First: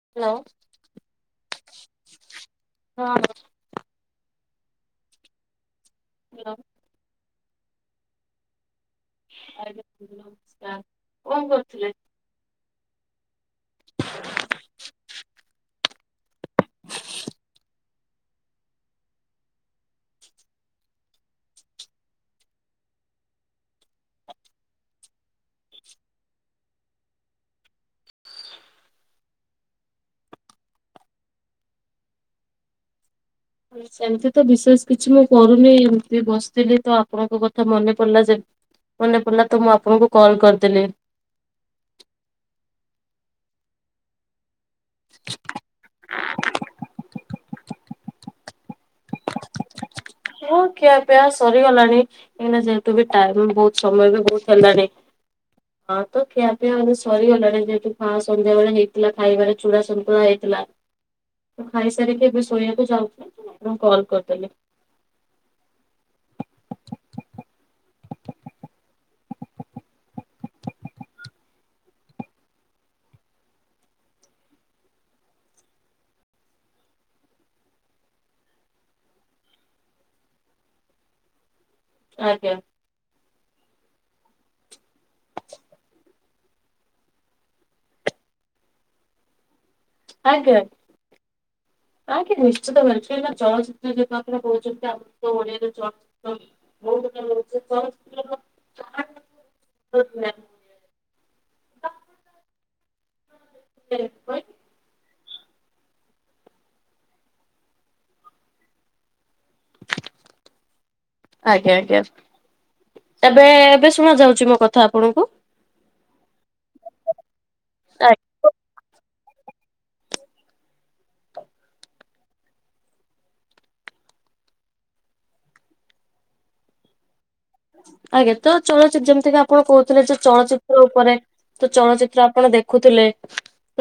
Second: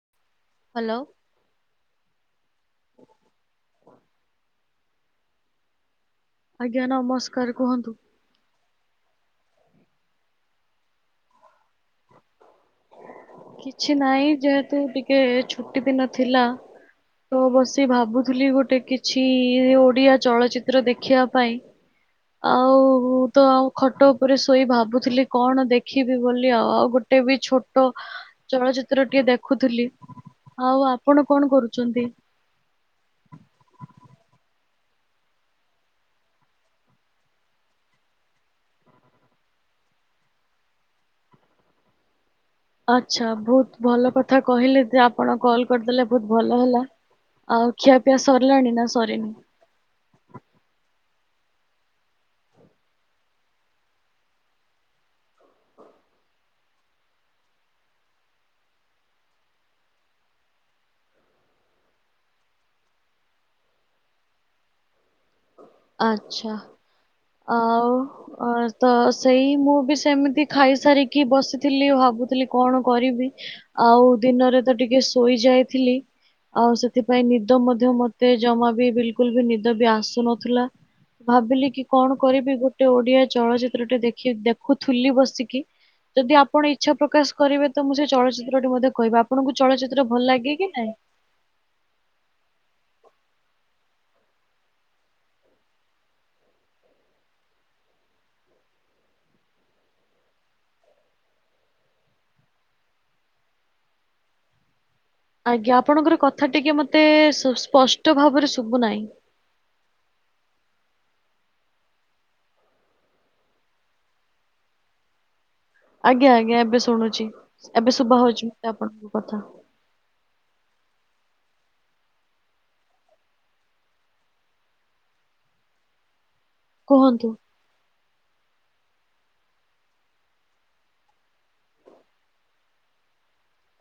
Hello ହଁ ନମସ୍କାର। Hello ଆଜ୍ଞା ନମସ୍କାର। କୁହନ୍ତୁ? କଣ କରୁଥିଲେ? କିଛି ନାହିଁ, ଯେହେତୁ ଟିକେ ଛୁଟି ଦିନ ଥିଲା ତ ବସି ସେ ଭାବୁଥିଲି ଗୋଟେ କିଛି ଓଡିଆ ଚଳଚ୍ଚିତ୍ର ଦେଖିବା ପାଇଁ ଆଉ ମୁଁ ତ ଆଉ ଖଟ ଉପରେ ଶୋଇ ଭାବୁଥିଲି କଣ ଦେଖିବି ବୋଲି ଆଉ ଆଉ ଗୋଟେ ବି ଛୋଟ ଚଳଚ୍ଚିତ୍ର ଟିଏ ଦେଖୁଥିଲି। ଆଉ ଆପଣ କଣ କରୁଚନ୍ତି? [inaudible] ସେମିତି ତ ବିଶେଷ କିଛି ମୁଁ କରୁନି ଏମତି ବସିଥିଲି ତ ଆପଣଙ୍କ କଥା ମନେ ପଡିଲା ଯେମ ମନେ ପଡ଼ିଲା ତ ମୁଁ ଆପଣଙ୍କୁ କଲ କରିଦେଲି। ଆଚ୍ଛା ବହୁତ ଭଲ କଥା କହିଲେ ଯେ, ଆପଣ କଲ କରିଦେଲେ ବହୁତ ଭଲ ହେଲା ଆଉ ଖିଆପିଆ ସରିଲାଣି ନା ସରିନି? ହଁ ଖିଆପିଆ ସରିଗଲାଣି, କାହିଁକିନା ଯେହେତୁ ବି ଟାଇମ ବହୁତ ସମୟ ବି ବହୁତ ହେଲାଣି ହଁ ତ ଖିଆପିଆ ଏବେ ସରିଗଲାଣି ଯେହେତୁ ପା ସନ୍ଧ୍ୟାବେଳେ ହେଇଥିଲା ଖାଇବାରେ ଛୁଡ଼ା ସନ୍ତୁଳା ହେଇଥି ତ ଖାଇସାରିକି ଏବେ ଶୋଇବାକୁ ଯାଉଛି, ଆପଣଙ୍କୁ କଲ୍ କରିଦେଲି। ଆଚ୍ଛା ଆଉ ଅ ତ ସେଇ ମୁଁ ବି ସେମିତି ଖାଇସାରିକି ବସିଥିଲି ଭାବୁଥିଲି କଣ କରିବି ଆଉ ଦିନରେ ତ ଟିକେ ଶୋଇ ଯାଇଥିଲି ଆଉ ସେଥିପାଇଁ ନିଦ ମଧ୍ୟ ମତେ ଜମା ବି ବିଲକୁଲ ବି ନିଦ ବି ଆସୁନଥିଲା ଭାବିଲି କି କଣ ଆଜ୍ଞା କରିବି ଗୋଟେ ଓଡିଆ ଚଳଚ୍ଚିତ୍ର ଟେ ଦେଖି ଦେଖୁଥିଲି ବସିକି ଯଦି ଆପଣ ଇଚ୍ଛା ପ୍ରକାଶ କରିବେ, ତ ମୁଁ ସେ ଚଳଚ୍ଚିତ୍ର ଟି ମଧ୍ୟ କହିବି। ଆପଣଙ୍କୁ ଚଳଚିତ୍ର ଭଲ ଲାଗେ ଆଜ୍ଞା କି ନାଇଁ? ଆଜ୍ଞା ନିଶ୍ଚିତ ମାନେ କାହିଁ ଚଳଚ୍ଚିତ୍ର ଯେହେତୁ ଆପଣ କହୁଛନ୍ତି ଆମ ତ ଓଡିଆର ଚଳଚ୍ଚିତ୍ର ବହୁତ ପ୍ରକାର ରହୁ ଚଳଚ୍ଚିତ୍ର [unintelligible] [unintelligible] ଆଜ୍ଞା ଆପଣଙ୍କର କଥା ଟିକେ ମତେ ସ୍ପ-ସ୍ପଷ୍ଟ ଭାବରେ ଶୁଭୁ ନାହିଁ। [inaudible] ଆଜ୍ଞା ଆଜ୍ଞା। ଏବେ ଏବେ ଶୁଣା ଯାଉଛି ମୋ କଥା ଆପଣଙ୍କୁ? ଆଜ୍ଞା ଆଜ୍ଞା। ଏବେ ଶୁଣୁଛି, ଏବେ ଶୁଭା ହଉଛି ମତେ ଆପଣଙ୍କ କଥା। କୁହନ୍ତୁ? ଆଜ୍ଞା। ତ ଚଳଚ୍ଚିତ ଯେମିତିକ ଆପଣ କହୁଥିଲେ ଯେ ଚଳଚିତ୍ର ଉପରେ ତ ଚଳଚ୍ଚିତ୍ର ଆପଣ ଦେଖୁଥିଲେ,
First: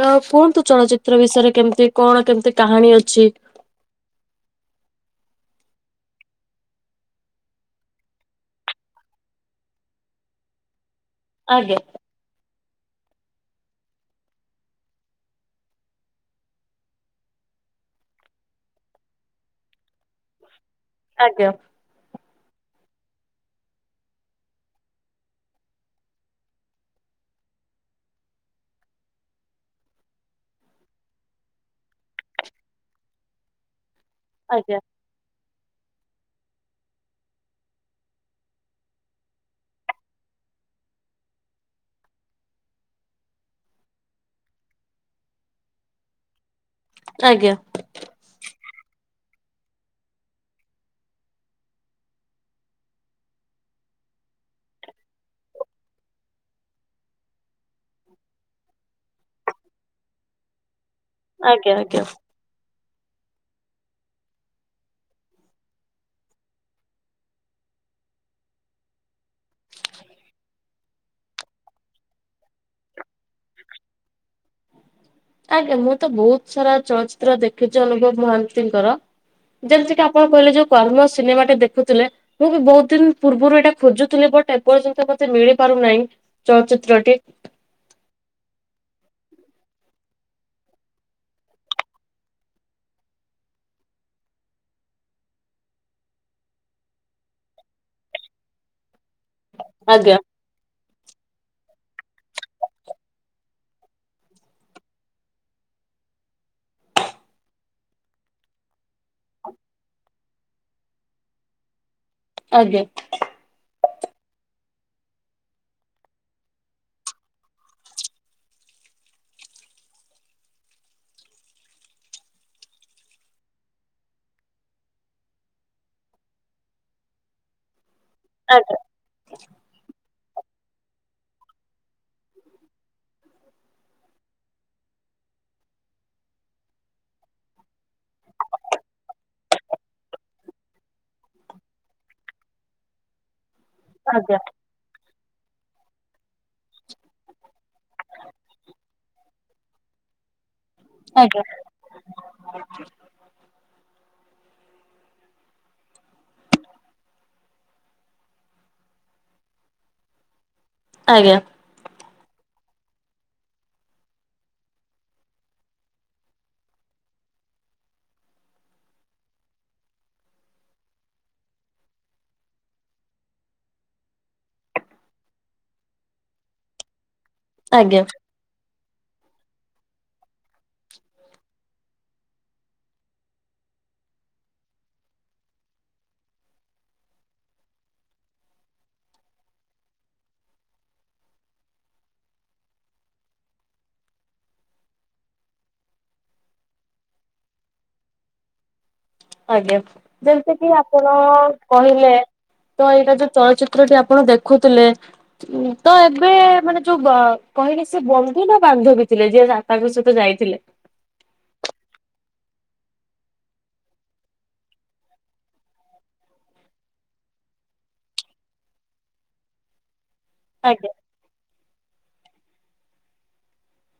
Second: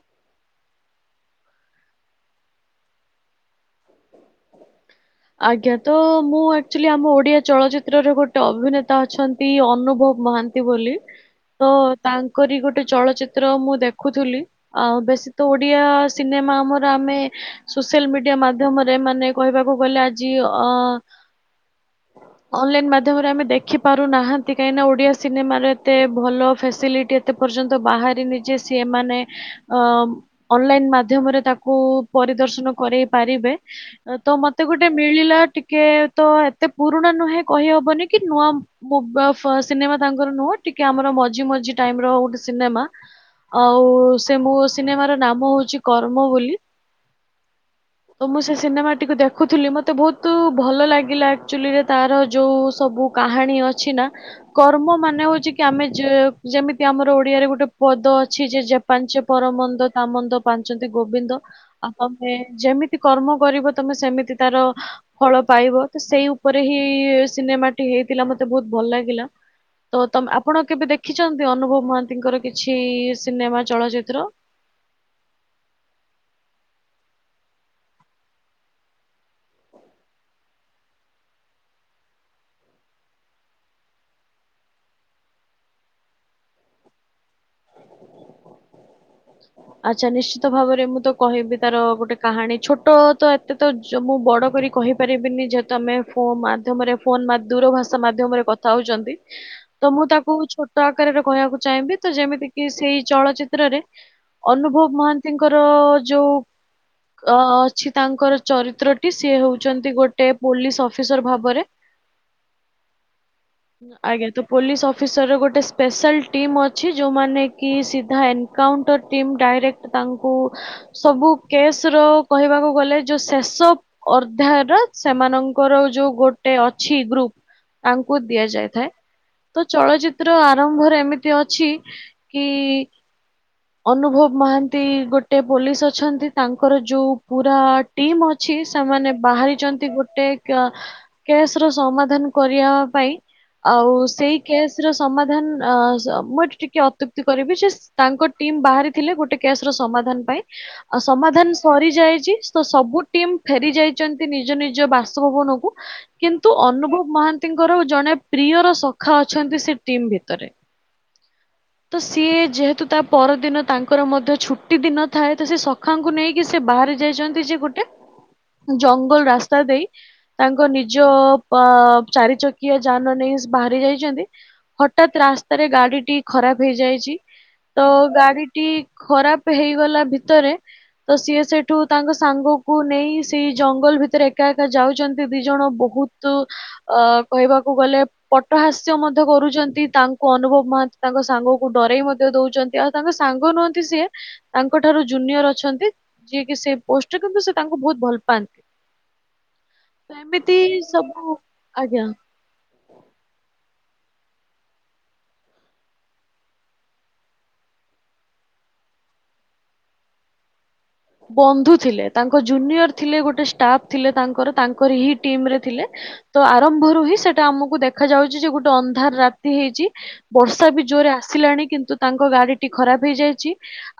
ତ କୁହନ୍ତୁ ଚଳଚ୍ଚିତ୍ର ବିଷୟରେ କେମିତି କଣ କେମିତି କା କାହାଣୀ ଅଛି ଆଜ୍ଞା। ତ ମୁଁ ଆକ୍ଚୁଆଲି ଆମ ଓଡ଼ିଆ ଚଳଚ୍ଚିତ୍ରରେ ଗୋଟେ ଅଭିନେତା ଅଛନ୍ତି ଅନୁଭବ ମହାନ୍ତି ନ୍ତି ବୋଲି ତ ଆଜ୍ଞା ତାଙ୍କରି ଗୋଟେ ଚଳଚ୍ଚିତ୍ର ମୁଁ ଦେଖୁଥିଲି, ଆଉ ବେଶୀ ତ ଓଡିଆ ସିନେମା ଆମର ଆମେ ସୋ ସୋସିଆଲ୍ ମିଡ଼ିଆ ମାଧ୍ୟମରେ ମାନେ କହିବାକୁ ଗଲେ ଆଜି ଆଜ୍ଞା। ଅନଲାଇନ୍ ମାଧ୍ୟମରେ ଆମେ ଦେଖିପାରୁନାହାଁନ୍ତି, କାହିଁକିନା ଓଡିଆ ସିନେମାର ଏତେ ଭଲ ଫ୍ୟାସିଲିଟି ଏତେ ପର୍ଯ୍ୟନ୍ତ ବାହାରିନି ଯେ ସିଏ ମାନେ ଅ ଅନଲାଇନ ମାଧ୍ୟମରେ ତାକୁ ପରିଦର୍ଶନ କରେଇ ପାରିବେ, ତ ମତେ ଆଜ୍ଞା ଗୋଟେ ମିଳିଲା ଟି କେ ତ ଏତେ ପୁରୁଣା ନୁହେଁ କହିହବନି କି ନୂଆ [unintelligible] ସିନେମା ତାଙ୍କର ନୁହଁ ଟିକେ ଆମର ମଝି ମଝି ଟାଇମର ଗୋଟେ ସିନେମା ଆଉ ସେ ମୋ ସିନେମାର ନାମ ହଉଛି କର୍ମ ବୋଲି ଆଜ୍ଞା ଓ ମୁଁ ସେ ସିନେମାଟିକୁ ଦେଖ ଦେଖୁଥିଲି ମୋତେ ବହୁତ ଭଲ ଲାଗିଲା ଆକ୍ଚୁଆଲିରେ ତାର ଯେଉଁ ସବୁ କାହାଣୀ ଅଛି ନା କର୍ମ ମାନେ ହଉଛି କି ଆମେ ଯେ-ଯେମିତି ଆମର ଓଡିଆରେ ଗୋଟେ ପଦ ଅଛି ଯେ ପାଞ୍ଚେ ପର ର ମନ୍ଦ ତା ମନ୍ଦ ପାଞ୍ଚନ୍ତି ଗୋବିନ୍ଦ। ଆଜ୍ଞା ଆଉ ଆଜ୍ଞା। ତମେ ଯେମିତି କର୍ମ କରିବ ତମେ ସେମିତି ତାର ଫଳ ପାଇବ। ତ ସେଇ ଉପରେ ହିଁ ସିନେମାଟି ହେଇଥିଲା ମତେ ବହୁତ ଭଲ ଲାଗିଲା। ତ ତମ ଆପଣ କେବେ ଦେଖିଛନ୍ତି ଅନୁଭବ ମହାନ୍ତିଙ୍କର କିଛି ସିନେମା ଚଳଚିତ୍ର? ଆଜ୍ଞା ମୁଁ ତ ବହୁତ ସାରା ଚଳଚିତ୍ର ଦେଖିଛି ଅନୁଭବ ମହାନ୍ତିଙ୍କର। ଯେମିତି କି ଆପଣ କହିଲେ ଯୋଉ କର୍ମ ସିନେମାଟେ ଦେଖୁଥିଲେ ମୁଁ ବି ବହୁତ ଦିନ ପୂର୍ବରୁ ଏଇଟା ଖୋଜୁଥିଲି ବଟ୍ ଏପର୍ଯ୍ୟନ୍ତ ମତେ ମିଳି ପାରୁନାହିଁ। ଚଳଚିତ୍ରଟି [inaudible] ଆଚ୍ଛା ନିଶ୍ଚିତ ଭାବରେ ମୁଁ ତ କହିବି ତାର ଗୋଟେ କାହାଣୀ ଛୋଟ ତ ଏତେ ତ ମୁଁ ବଡ କରି କହିପାରିବିନି। ଯେହେତୁ ଆମେ ଫୋନ୍ ମାଧ୍ୟମରେ ଫୋନ୍ ଦୂର ଭାଷା ମାଧ୍ୟମରେ କଥା ହେଉଛନ୍ତି। ତ ମୁଁ ଆଜ୍ଞା ତାକୁ ଛୋଟ ଆକାରରେ କହିବାକୁ ଚାହିଁବି। ତ ଯେମିତି କିି ସେଇ ଚଳଚିତ୍ରରେ ଅନୁଭବ ମହାନ୍ତିଙ୍କର ଯୋଉ ଅ ଅଛି ତାଙ୍କର ଚରିତ୍ର ଟି ସିଏ ହଉଛନ୍ତି ଗୋଟେ ପୋଲିସ ଅଫିସର ଭାବରେ ଆଜ୍ଞା। ଆଜ୍ଞା ତ ପୋଲିସ ଅଫିସର ର ଗୋଟେ ସ୍ପେଶାଲ ଟିମ୍ ଅଛି, ଯଉମାନେ କି ସିଧା ଏନ୍ କାଉଣ୍ଟର ଟିମ୍ ଡାଇରେକ୍ଟ ତାଙ୍କୁ ସବୁ କେସ ର କହିବାକୁ ଗଲେ ଯୋଉ ସେ [unintelligible] ସେମାନଙ୍କର ଯୋଉ ଗୋଟେ ଅଛି ଗ୍ରୁପ ତାଙ୍କୁ ଆଜ୍ଞା ଦିଆଯାଇଥାଏ। ତ ଚଳଚିତ୍ର ଆ ଆରମ୍ଭରେ ଏମିତି ଅଛି। କି ଅନୁଭବ ମହାନ୍ତି ଗୋଟେ ପୋଲିସ ଅଛନ୍ତି। ତାଙ୍କର ଯୋଉ ପୁରା ଟିମ ଅଛି ସେମାନେ ବାହାରିଛନ୍ତି ଗୋଟେ କ କେସ ର ସମାଧାନ କରିବା ପାଇଁ। ଆଉ ଆଜ୍ଞା ସେଇ କେସ ର ସମାଧାନ ଅ ମୁଁ ଏଠି ଟିକେ ଅତ୍ୟୁକ୍ତି କରିବି ଯେ ତାଙ୍କ ଟିମ୍ ବାହାରିଥିଲେ ଗୋଟେ କେସ ର ସମାଧାନ ପାଇଁ। ଆ ଆଜ୍ଞା। ସମାଧାନ ସରି ଯାଇଛି। ତ ସବୁ ଟିମ୍ ଫେରି ଯାଇ ନିଜ ନିଜ ବାସଭବନ କୁ। କିନ୍ତୁ ଅନୁଭବ ମହାନ୍ତିଙ୍କର ଜଣେ ପ୍ରିୟର ସ ଖା ଅଛନ୍ତି ସେ ଟିମ୍ ଭିତରେ। ଆଜ୍ଞା। ତ ସିଏ ଯେହେତୁ ତା ପରଦିନ ତାଙ୍କର ମଧ୍ୟ ଛୁଟି ଦିନ ଥାଏ। ତ ସେ ସଖାଙ୍କୁ ନେଇକି ସେ ବାହାରେି ଯାଇଛନ୍ତି ସେ ଗୋଟେ ଜଙ୍ଗଲ ରାସ୍ତା ଦେଇ, ତାଙ୍କ ନିଜ ଚାରି ଚକିଆ ଯାନ ନେଇ। ବାହାରି ଯାଇଛନ୍ତି। ହଠାତ୍ ରାସ୍ତାରେ ଗାଡିଟି ଖରାପ ହେଇଯାଇଛି। ତ ଆଜ୍ଞା ଗାଡିଟି ଖରାପ ହେଇଗଲା ଭିତରେ ତ ସିଏ ସେଠୁ ତାଙ୍କ ସାଙ୍ଗକୁ ନେଇ ସେଇ ଜଙ୍ଗଲ ଭିତରେ ଏକା ଏକା ଯାଉଛନ୍ତି ଦି ଜଣ ବହୁତ ଅ କହିବାକୁ ଗଲେ ପଟହାସ୍ୟ ମଧ୍ୟ କରୁଛନ୍ତି ତାଙ୍କୁ ଅନୁଭବ ମହାନ୍ତି ତାଙ୍କ ସାଙ୍ଗକୁ ଡରାଇ ମଧ୍ୟ ଦଉଛ ଆଉ ତାଙ୍କ ସାଙ୍ଗ ନୁହନ୍ତି ସିଏ ତାଙ୍କ ଠାରୁ ଜୁନିୟର ଅଛନ୍ତି ଯିଏ କି ସେ ପୋଷ୍ଟରେ କିନ୍ତୁ ସେ ତାଙ୍କୁ ବହୁତ ଭଲ ପାଆନ୍ତି। [inaudible] ଆଜ୍ଞା। ତ ଯେମିତି ଏମିତି କିି ଆପଣ ସବୁ ଆଜ୍ଞା କହିଲେ ତ ଏଇଟା ଯୋଉ ଚଳଚି ତ୍ରଟି ଆପଣ ଦେଖୁଥିଲେ, ତ ଏବେ ମାନେ ଯୋଉ କହିଲେ ସେ ବନ୍ଧୁ ନା ବା ବାନ୍ଧବୀ ଥିଲେ? ଯିଏ ତା ତାଙ୍କ ସହିତ ଯାଇଥିଲେ। ବନ୍ଧୁ ଥିଲେ। ତାଙ୍କ ଜୁନିୟର ଥିଲେ ଗୋଟେ ଷ୍ଟାଫ ଥିଲେ ତାଙ୍କର ତାଙ୍କର ହି ଟିମ ରେ ଥିଲେ। ତ ଆରମ୍ଭରୁ ହିଁ ସେଟା ଆମକୁ ଦେଖା ଯାଉଛି ଯେ ଗୋଟେ ଅନ୍ଧାର ରାତି ହେଇଚି ବର୍ଷା ବି ଆଜ୍ଞା ଜୋରେ ଆସିଲାଣି କିନ୍ତୁ ତାଙ୍କ ଗାଡି ଟି ଖରାପ ହେଇଯାଇଛି।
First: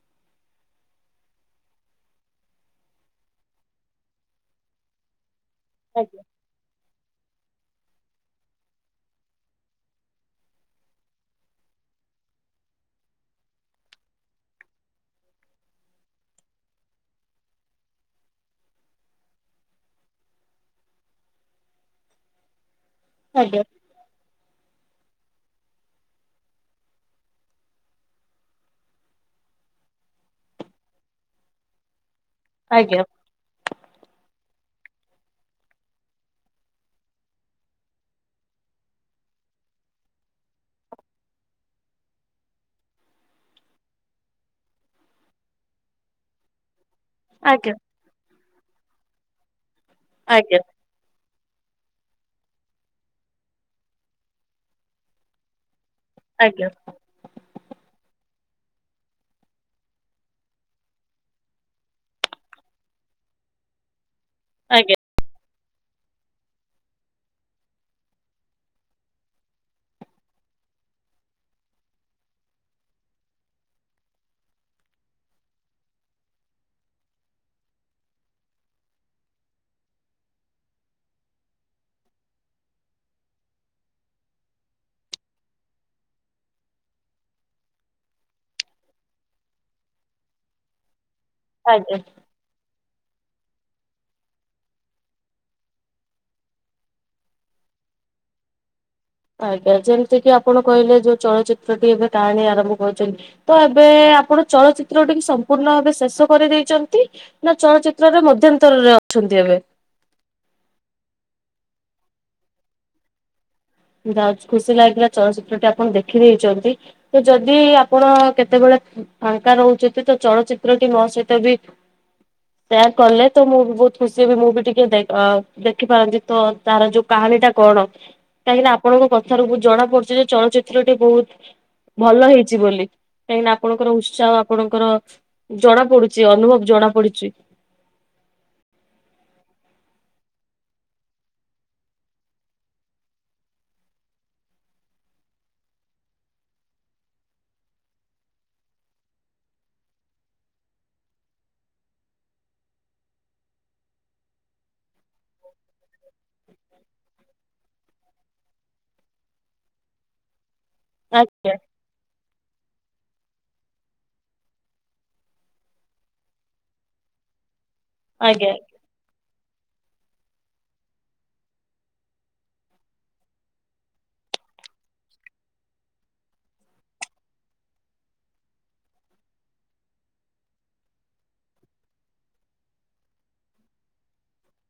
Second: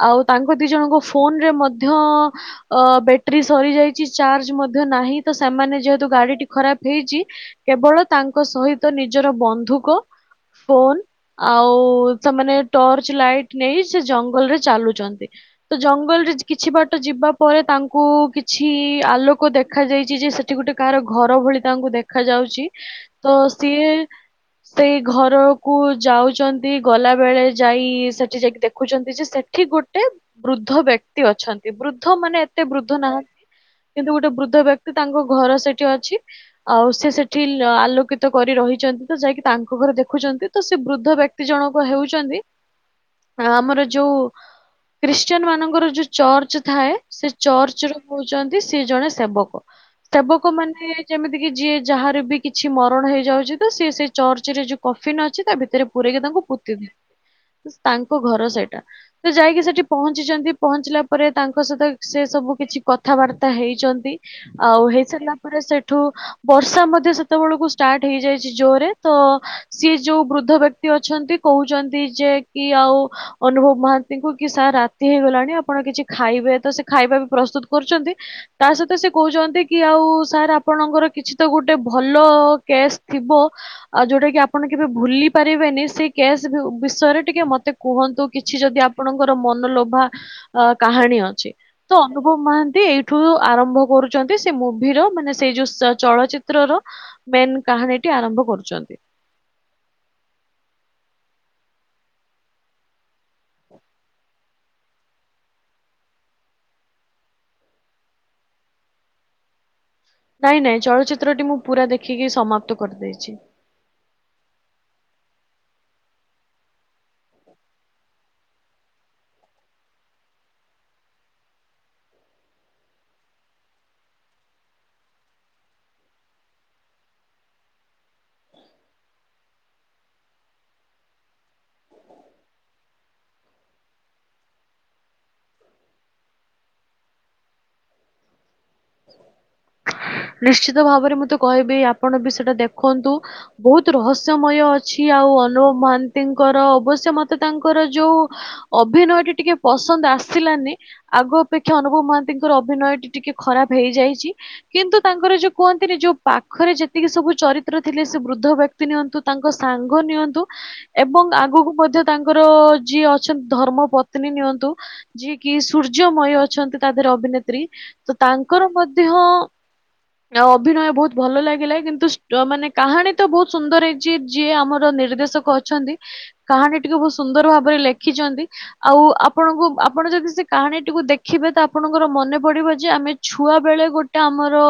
ଆଉ ତାଙ୍କ ଦି ଜଣଙ୍କ ଫୋନ ରେ ମ ମଧ୍ୟ ବ୍ୟାଟେରୀ ସରିଯାଇଛି ଚାର୍ଜ ମଧ୍ୟ ନାହିଁ। ତ ସେମାନେ ଯେହେତୁ ଆଜ୍ଞା ଗାଡିଟି ଖରାପ ହେଇଛି କେବଳ ତାଙ୍କ ସହିତ ନିଜର ବନ୍ଧୁକ ଫୋନ ଆଉ ସେମାନେ ଟର୍ଚ ଲାଇଟ ନେଇ ସେ ଜଙ୍ଗଲରେ ଚାଲୁଛନ୍ତି। ତ ଜଙ୍ଗଲରେ କିଛି ବାଟ ଯିବା ପରେ ତାଙ୍କୁ କିଛି ଆଲୋକ ଦେଖା ଯାଇଛି ଯେ ସେଠି ଗୋଟେ କାହାର ଘର ଭଳି ତାଙ୍କୁ ଦେଖ ଯାଉଛି। ତ ଆଜ୍ଞା ସିଏ ସେଇ ଘରକୁ ଯାଉଚନ୍ତି ଗଲା ବେଳେ ଯାଇ ସେଠି ଯାଇ ଦେଖୁଛନ୍ତି ଯେ ସେଠି ଗୋଟେ ବୃଦ୍ଧ ବ୍ୟ ଅଛନ୍ତି ବୃଦ୍ଧ ମାନେ ଏତେ ବୃଦ୍ଧ ଆଜ୍ଞା ନାହାନ୍ତି କିନ୍ତୁ ଗୋଟେ ବୃଦ୍ଧ ବ୍ୟ ତାଙ୍କ ଘର ସେଠି ଅଛି ଆଉ ସେ ସେଠି ଆଲୋକିତ କରି ରହିଛନ୍ତି ତ ଯାଇକି ତାଙ୍କ ଦେଖୁଛନ୍ତି ତ ସେ ବୃଦ୍ଧ ବ୍ୟକ୍ତି ଜଣକ ହେଉଚନ୍ତି ଆ ଆମର ଯୋଉ ଖ୍ରୀଷ୍ଟିୟାନ ମାନଙ୍କର ଯୋଉ ଚର୍ଚ୍ଚ ଥାଏ ସେ ଆଜ୍ଞା ଚର୍ଚ୍ଚରେ ହଉଛନ୍ତି ସିଏ ଜଣେ ସେବକ। ସେବକ ଆଜ୍ଞା। ମାନେ ଯେମି ଯିଏ ଯାହାର ବି କିଛି ମରଣ ହେଇଯାଉଛି ତ ସିଏ ସେଇ ଚର୍ଚ୍ଚ ରେ ଯୋଉ କଫିନ ଅଛି ତା ଭିତରେ ପୁରେଇକି ତାଙ୍କୁ ଆଜ୍ଞା ପୋତି ଦି ତାଙ୍କ ଘର ସେଇଟା ତ ଯାଇକି ସେଠି ପହଞ୍ଚିଛନ୍ତି ପହଞ୍ଚିଲା ପରେ ତାଙ୍କ ସହିତ ସେ ସବୁ କିଛି କଥାବାର୍ତ୍ତା ହେଇଛନ୍ତି ଆଉ ଆଜ୍ଞା ହେଇସାରିଲା ସେଠୁ ବର୍ଷା ମଧ୍ୟ ସେତେବେଳକୁ ଷ୍ଟାର୍ଟ ହେଇଯାଇଛି ଜୋରରେ ତ ସିଏ ଯୋଉ ବୃ ଦ୍ଧ ବ୍ୟକ୍ତି ଅଛନ୍ତି କହୁଛନ୍ତି ଯେ କି ଆଉ ଅନୁଭବ ମହାନ୍ତିଙ୍କୁ କି ସାର୍ ରାତି ହେଇଗଲାଣି ଆପଣ କିଛି ଖାଇବେ ତ ସେ ଖାଇବା ବି ପ୍ରସ୍ତୁତ କରୁଛନ୍ତି ତା ସହିତ ସେ କହୁଛନ୍ତି କି ଆଉ ସାର୍ ଆପଣଙ୍କର କିଛି ତ ଗୋଟେ ଭଲ କେସ୍ ଥିବ ଆ ଯୋଉଟା କି ଆପଣ କେବେ ଭୁଲି ପାରିବେନି ସେଇ କେସ୍ ବିଷୟରେ ଟିକେ ମତେ କୁହନ୍ତୁ କିଛି ଯଦି ଆପଣଙ୍କର ମନଲୋଭା କାହାଣୀ ଅଛି ଆଜ୍ଞା ତ ଅନୁଭବ ମହାନ୍ତି ଠୁ ଆରମ୍ଭ କରୁଛନ୍ତି ସେ ମୁଭିର ମାନେ ସେଇ ଯୋଉ ଚଳଚିତ୍ରର ମେନ୍ କାହାଣୀଟି ଆରମ୍ଭ କରୁଛନ୍ତି। ଆଜ୍ଞା ଯେମିତି କି ଆପଣ କହିଲେ ଯୋଉ ଚଳଚିତ୍ର ଟି ଏବେ କାହାଣୀ ଆରମ୍ଭ କରୁଛନ୍ତି ତ ଏବେ ଆପଣ ଚଳଚିତ୍ର ଟେ ସମ୍ପୂର୍ଣ୍ଣ ଭାବେ ଶେଷ କରିଦେଇଛନ୍ତି ନା ଚଳଚିତ୍ରରେ ମଧ୍ୟନ୍ତରରେ ଅ [unintelligible] ନାଇଁ ନାଇଁ ଚଳଚିତ୍ରଟି ମୁଁ ପୁରା ଦେଖିକି ସମାପ୍ତ କରିଦେଇଛି। ଯାହଉ ଖୁସି ଲାଗିଲା ଚଳଚିତ୍ରଟି ଆପଣ ଦେଖିଦେଇଛନ୍ତି ତ ଯଦି ଆପଣ କେତେବେଳେ ଫାଙ୍କା ରହୁଛନ୍ତି ତ ଚଳଚିତ୍ର କି ମୋ ସହିତ ବି ସେୟାର କଲେ ତ ମୁଁ ବି ବହୁତ ଖୁସି ହେବି ମୁଁ ବି ଟିକେ ଦେଖିପାରନ୍ତି ତ ତାର ଯୋଉ କାହା ଣୀ ଟା କଣ କାହିଁକିନା ଆପଣଙ୍କ କଥାରୁ ଜଣା ପଡୁଛି ଯେ ଚଳଚିତ୍ର ଟି ବହୁତ୍ ଭଲ ହେଇଛି ବୋଲି କାହିଁକି ନା ଆପଣଙ୍କର ଉତ୍ସାହ ଆପଣଙ୍କର ଜଣା ପଡୁଛି ଅନୁଭବ ଜ ଜଣା ପଡ଼ିଛି। ନିଶ୍ଚିତ ଭାବରେ ମୁଁ ତ କହିବି ଆପଣ ବି ସେଇଟା ଦେଖନ୍ତୁ ବହୁତ୍ ରହସ୍ୟମୟ ଅଛି। ଆଉ ଅନୁଭ ମହାନ୍ତିଙ୍କର ଅବଶ୍ୟ ମତେ ତାଙ୍କର ଯୋଉ ଅଭିନୟ ଟି ଟିକେ ପସନ୍ଦ ଆ ଆସିଲାନି ଆଗ ଅପେକ୍ଷା ଅନୁଭବ ମହାନ୍ତିଙ୍କର ଅଭିନୟ ଟି ଟିକେ ଖରାପ ହେଇଯାଇଛି। କିନ୍ତୁ ତାଙ୍କର ଯୋଉ କୁହନ୍ତିନି ଯୋଉ ପାଖରେ ଯେତିକି ସବୁ ଚରିତ୍ର ଥିଲେ ସେ ବୃଦ୍ଧ ବ୍ୟକ୍ତି ନିଅନ୍ତୁ ତାଙ୍କ ସାଙ୍ଗ ନିଅନ୍ତୁ। ଏବଂ ଆଜ୍ଞା ଆଗକୁ ମଧ୍ୟ ତାଙ୍କର ଯିଏ ଧର୍ମ ପତ୍ନୀ ନିଅନ୍ତୁ ଯିଏ କି ସୂର୍ଯ୍ୟମୟୀ ଅଛନ୍ତି ତା ଦେହରେ ଅଭିନେତ୍ରୀ। ତ ଆଜ୍ଞା ତାଙ୍କର ମଧ୍ୟ [inaudible] ଆ ଅଭିନୟ ବହୁତ ଭଲ ଲାଗିଲା କିନ୍ତୁ ମାନେ କାହାଣୀ ତ ବହୁତ୍ ସୁନ୍ଦର ହେଇଛି ଯିଏ ଆମର ନିର୍ଦ୍ଦେ କ ଅଛନ୍ତି କାହାଣୀଟିକୁ ବହୁତ୍ ସୁନ୍ଦର ଭାବରେ ଲେଖିଛନ୍ତି ଆଉ ଆପଣଙ୍କୁ ଆପଣ ଯ ସେ କାହାଣୀଟିକୁ ଦେଖିବେ ତ ଆପଣଙ୍କର ମନେ ପଡ଼ିବ ଯେ ଆମେ ଛୁଆ ବେଳେ ଗୋଟେ ଆମ ର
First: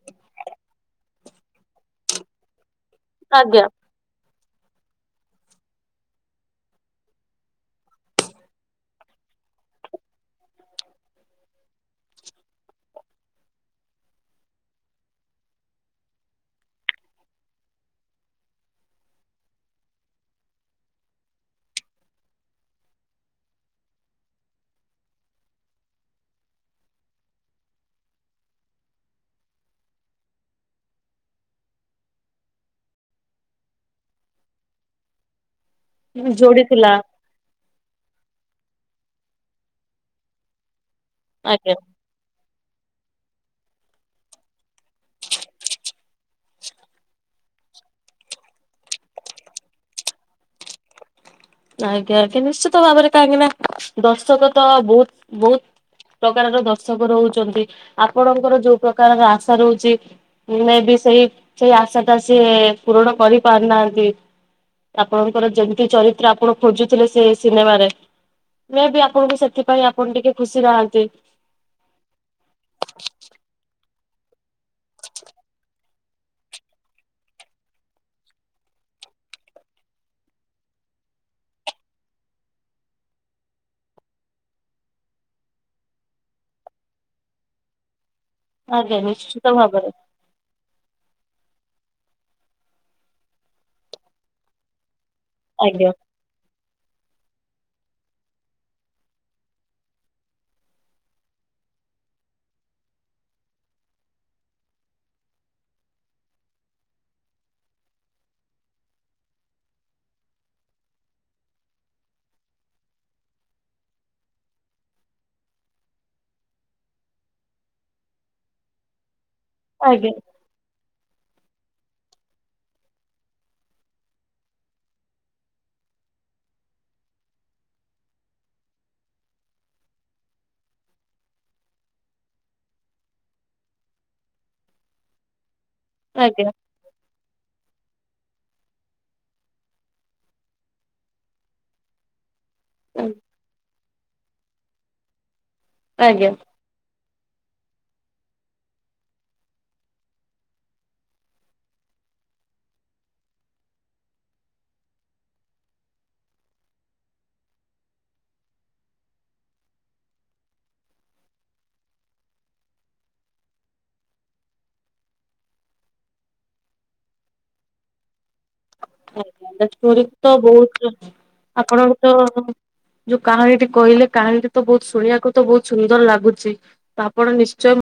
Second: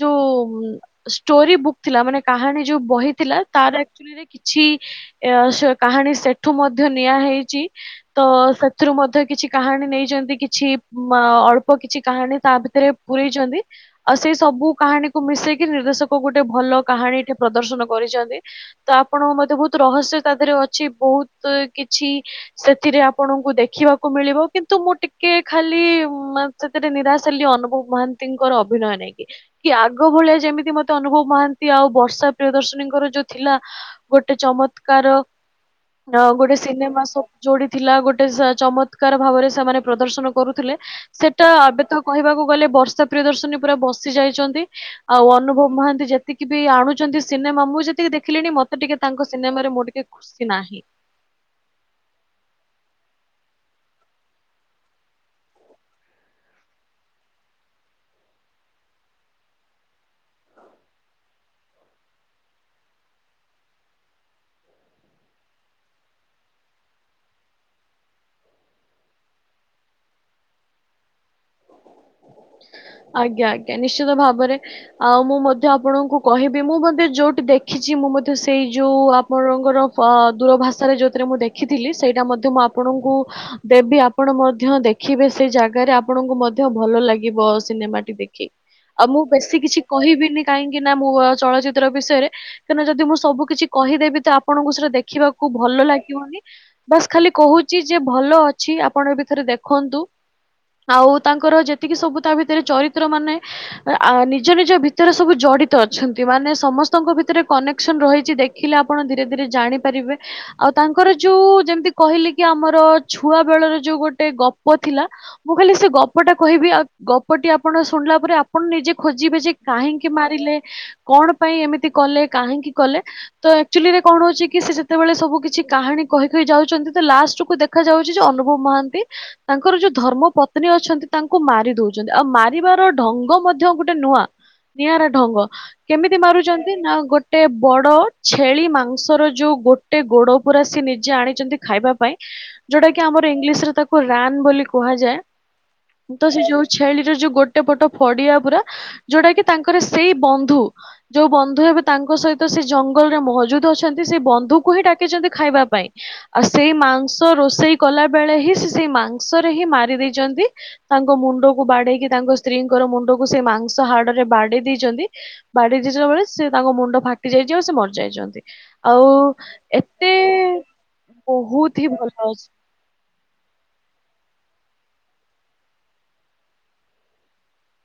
ଯୋଉ ଷ୍ଟୋରି ବୁକ୍ ଥିଲା ମାନେ କାହାଣୀ ଯୋଉ ବହି ଥିଲା ଆଜ୍ଞା ତାର ଆକଚ୍ୟୁଲି କିଛି କାହାଣୀ ସେଠୁ ମଧ୍ୟ ନିଆ ହେଇଛି ତ ସେଥିରୁ ମଧ୍ୟ କିଛି କିଛି କାହାଣୀ ନେଇଛନ୍ତି କିଛି ଅଳ୍ପ କିଛି କାହାଣୀ ତା ଭିତରେ ପୁରେଇଛନ୍ତି। ଆଉ ସେଇ ସବୁ କାହାଣୀକୁ ମିଶେଇକି ନିର୍ଦ୍ଦେଶକ ଗୋଟେ ଭଲ କାହାଣୀ ଏଠି ପ୍ରଦର୍ଶନ କରିଛନ୍ତି ତ ଆପଣଙ୍କ ମଧ୍ୟ ବହୁତ୍ ରହସ୍ୟ ତା ଦେହରେ ଅଛି ବହୁତ୍ କିଛି ସେଥିରେ ଆପଣଙ୍କୁ ଦେଖିବାକୁ ମିଳିବ କିନ୍ତୁ ମୁଁ ଟିକେ ଖାଲି ସେଥିରେ ନିରାଶ ହେଲି ଅନୁଭବ ମହାନ୍ତିଙ୍କର ଅ ଅଭିନୟ ନାଇଁ କି କି ଆଗ ଭଳିଆ ଯେମିତି ମତେ ଅନୁଭବ ମହାନ୍ତି ଆଉ ବର୍ଷା ପ୍ରିୟଦର୍ଶନୀଙ୍କର ଯୋଉ ଥିଲା। ଗୋଟେ ଚମତ୍କାର। ହ ଗୋଟେ ଯୋଡିଥିଲା ସିନେମା ସବୁ ଯୋଡି ଥିଲା ଗୋଟେ ଚମକ ଚକାର ଭାବରେ ସେମାନେ ପ୍ରଦର୍ଶନ କରୁଥିଲେ ସେଟା ଆଜ୍ଞା ଏବେ ତ କହିବାକୁ ଗଲେ ବର୍ଷା ପ୍ରୟଦର୍ଶନୀ ପୁରା ବସି ଯାଇଛନ୍ତି ଆଉ ଅନୁଭବ ମହାନ୍ତି ଯେତିକି ବି ଆଣୁଛନ୍ତି ସିନେମା ମୁଁ ଯେତିକି ଦେଖିଲିଣି ମ ମତେ ଟିକେ ତାଙ୍କ ସିନେମାରେ ମୁଁ ଟିକେ ଖୁସି ନାହିଁ। ଆଜ୍ଞା ଆଜ୍ଞା ନିଶ୍ଚିତ ଭାବରେ କାହିଁକି ନା ଦର୍ଶକ ତ ବହୁତ ବହୁତ। ପ୍ରକାରର ଦର୍ଶକ ରହୁଛନ୍ତି ଆପଣଙ୍କର ଯୋଉ ପ୍ରକାରର ଆଶା ରହୁଚି ମେବି ସେଇ ସେଇ ଆଶା ଟା ସିଏ ପୂରଣ କରି ପାରୁନାହାନ୍ତି। ଆପଣଙ୍କର ଯେମିତି ଚରିତ୍ର ଆପଣ ଖୋଜୁଥିଲେ ସେ ସିନେମାରେ ମେବି ଆପଣଙ୍କୁ ସେଥିପାଇଁ ଆପଣ ଟିକେ ଖୁସି ନାହାନ୍ତି। ଆଜ୍ଞା ଆଜ୍ଞା। ନିଶ୍ଚିତ ଭାବରେ ଆଉ ମୁଁ ମଧ୍ୟ ଆପଣଙ୍କୁ କହିବି ମୁଁ ମଧ୍ୟ ଯୋଉଠି ଦେଖିଛି ମୁଁ ମଧ୍ୟ ସେଇ ଯୋଉ ଆପଣଙ୍କର ଦୂର ଭାଷାରେ ଯୋଉଥିରେ ମୁଁ ଦେଖିଥିଲି ସେଇଟା ମଧ୍ୟ ମୁଁ ଆପଣଙ୍କୁ ଦେବୀ ଆପଣ ମଧ୍ୟ ଦେଖିବେ ସେଇ ଜାଗାରେ ଆପଣଙ୍କୁ ମ ଧ୍ୟ ଭଲ ଲାଗିବ ସିନେମା ଟି ଦେଖି ଆଜ୍ଞା ଆଉ ମୁଁ ନିଶ୍ଚିତ ବେଶୀ କିଛି ଭାବରେ କହିବିନି କାହିଁକି ନା ମୁଁ ଚଳଚିତ୍ର ବିଷୟରେ କାହିଁକି ନା ଯଦି ମୁଁ ସବୁ କିଛି କହିଦେବି ତ ଆପଣଙ୍କୁ ସେଇଟା ଦେଖ ଦେଖିବାକୁ ଭଲ ଆଜ୍ଞା ଲାଗିବନି ବାସ୍ ଖାଲି କହୁଛି ଯେ ଭଲ ଅଛି ଆପଣ ଏବେ ଥରେ ଦେଖନ୍ତୁ ଆଉ ତାଙ୍କର ଯେତିକି ସବୁ ତା ଭିତରେ ଚରିତ୍ର ମାନେ ନିଜ ନିଜ ଭିତରେ ସବୁ ଜଡିତ ଅଛନ୍ତି। ମାନେ ସମସ୍ତଙ୍କ ଭିତରେ କନେକସନ ରହିଛି ଦେଖିଲେ ଆପଣ ଧୀରେ ଧୀରେ ଜାଣି ପାରିବେ ଆଉ ତାଙ୍କର। ଆଉ ଯେମତି କହିଲି କି ଆମର ଛୁଆ ବେଳର ଯୋଉ ଗୋଟେ ଗପ ଥିଲା ମୁଁ ଖାଲି ସେ ଗ ପଟା କହିବି ଆଉ ଗପଟି ଆପଣ ଶୁଣିଲା ପରେ ଆପଣ ନିଜେ ଖୋ ଯିବେ ଯେ କାହିଁକି ଆଜ୍ଞା ମାରିଲେ କଣ ପାଇଁ ଏମିତି କଲେ କାହିଁକି କଲେ ତ ଆକଚୁଆଲିରେ କଣ ହଉଛି ଯେତେବେଳେ ସବୁ କିଛି କାହାଣୀ କହି କହି ଯାଉଛନ୍ତି ତ ଲାଷ୍ଟକୁ ଦେଖାଯାଉଛି ଯେ ଅନୁଭବ ମହାନ୍ତି ତାଙ୍କର ଯୋଉ ଧର୍ମ ପତ୍ନୀ ଅଛନ୍ତି ତାଙ୍କୁ ମାରି ଦଉଛନ୍ତି ଆଉ ମାରିବାର ଢଙ୍ଗ ମଧ୍ୟ ଗୋଟେ ନୂଆ ନିଆରା ଢଙ୍ଗ। କେମିତି ଆଜ୍ଞା ମାରୁଛନ୍ତି ନା ଗୋଟେ ବ ଡ଼ ଛେଳି ମାଂସର ଯୋଉ ଗୋଟେ ଗୋଡ ପୁରା ସେ ନିଜେ ଆଣିଛନ୍ତି ଖାଇବା ପାଇଁ ଯୋଉଟା କି ଆଜ୍ଞା ଆମର ଇଂଲିଶରେ ତାକୁ ରାନ୍ ବୋଲି କୁହାଯାଏତ ଆଜ୍ଞା ସେ ଯୋଉ ଛେଳି ଯୋଉ ଗୋଟେ ପଟ ଫଡିଆ ପୁରା ଯୋଉଟା କି ତାଙ୍କର ସେଇ ବନ୍ଧୁ ଯୋଉ ବନ୍ଧୁ ଏବେ ତା ଙ୍କ ସହିତ ସେ ଜଙ୍ଗଲରେ ମହଜୁଦ ଅଛନ୍ତି ସେ ବନ୍ଧୁକୁ ହିଁ ଡାକିଛନ୍ତି ଖାଇବା ପାଇଁ ଆଉ ସେଇ ମାଂ ମାଂସ ରୋଷେଇ କଲା ବେଳେ ହିଁ ସେ ସେଇ ମାଂସରେ ହିଁ ମାରି ଦେଇଚନ୍ତି। ତାଙ୍କ ମୁଣ୍ଡକୁ ବାଡେଇକି ତାଙ୍କ ସ୍ତ୍ରୀଙ୍କର ମୁଣ୍ଡକୁ ସେ ମାଂସ ହାଡରେ ବାଡେଇ ଦେଇଛନ୍ତି ବାଡି ଚି ସବୁବେଳେ ସେ ତାଙ୍କ ମୁଣ୍ଡ ଫାଟି ଯାଇଚି ଆଉ ସେ ମରିଯାଇଛନ୍ତି। ଆଉ ଆଞ ଷ୍ଟୋ ଏତେ ତ ବହୁତ ବହୁତ ହି ଆପଣଙ୍କ ଭଲ ତ ଅଛି [inaudible] ଯୋଉ କାହାଣୀଟି କହିଲେ କାହାଣୀ ତ ବହୁତ ଶୁଣିବାକୁ ତ ବହୁତ ସୁନ୍ଦର ଲାଗୁଛି ତ ଆପଣ ନିଶ୍ଚୟ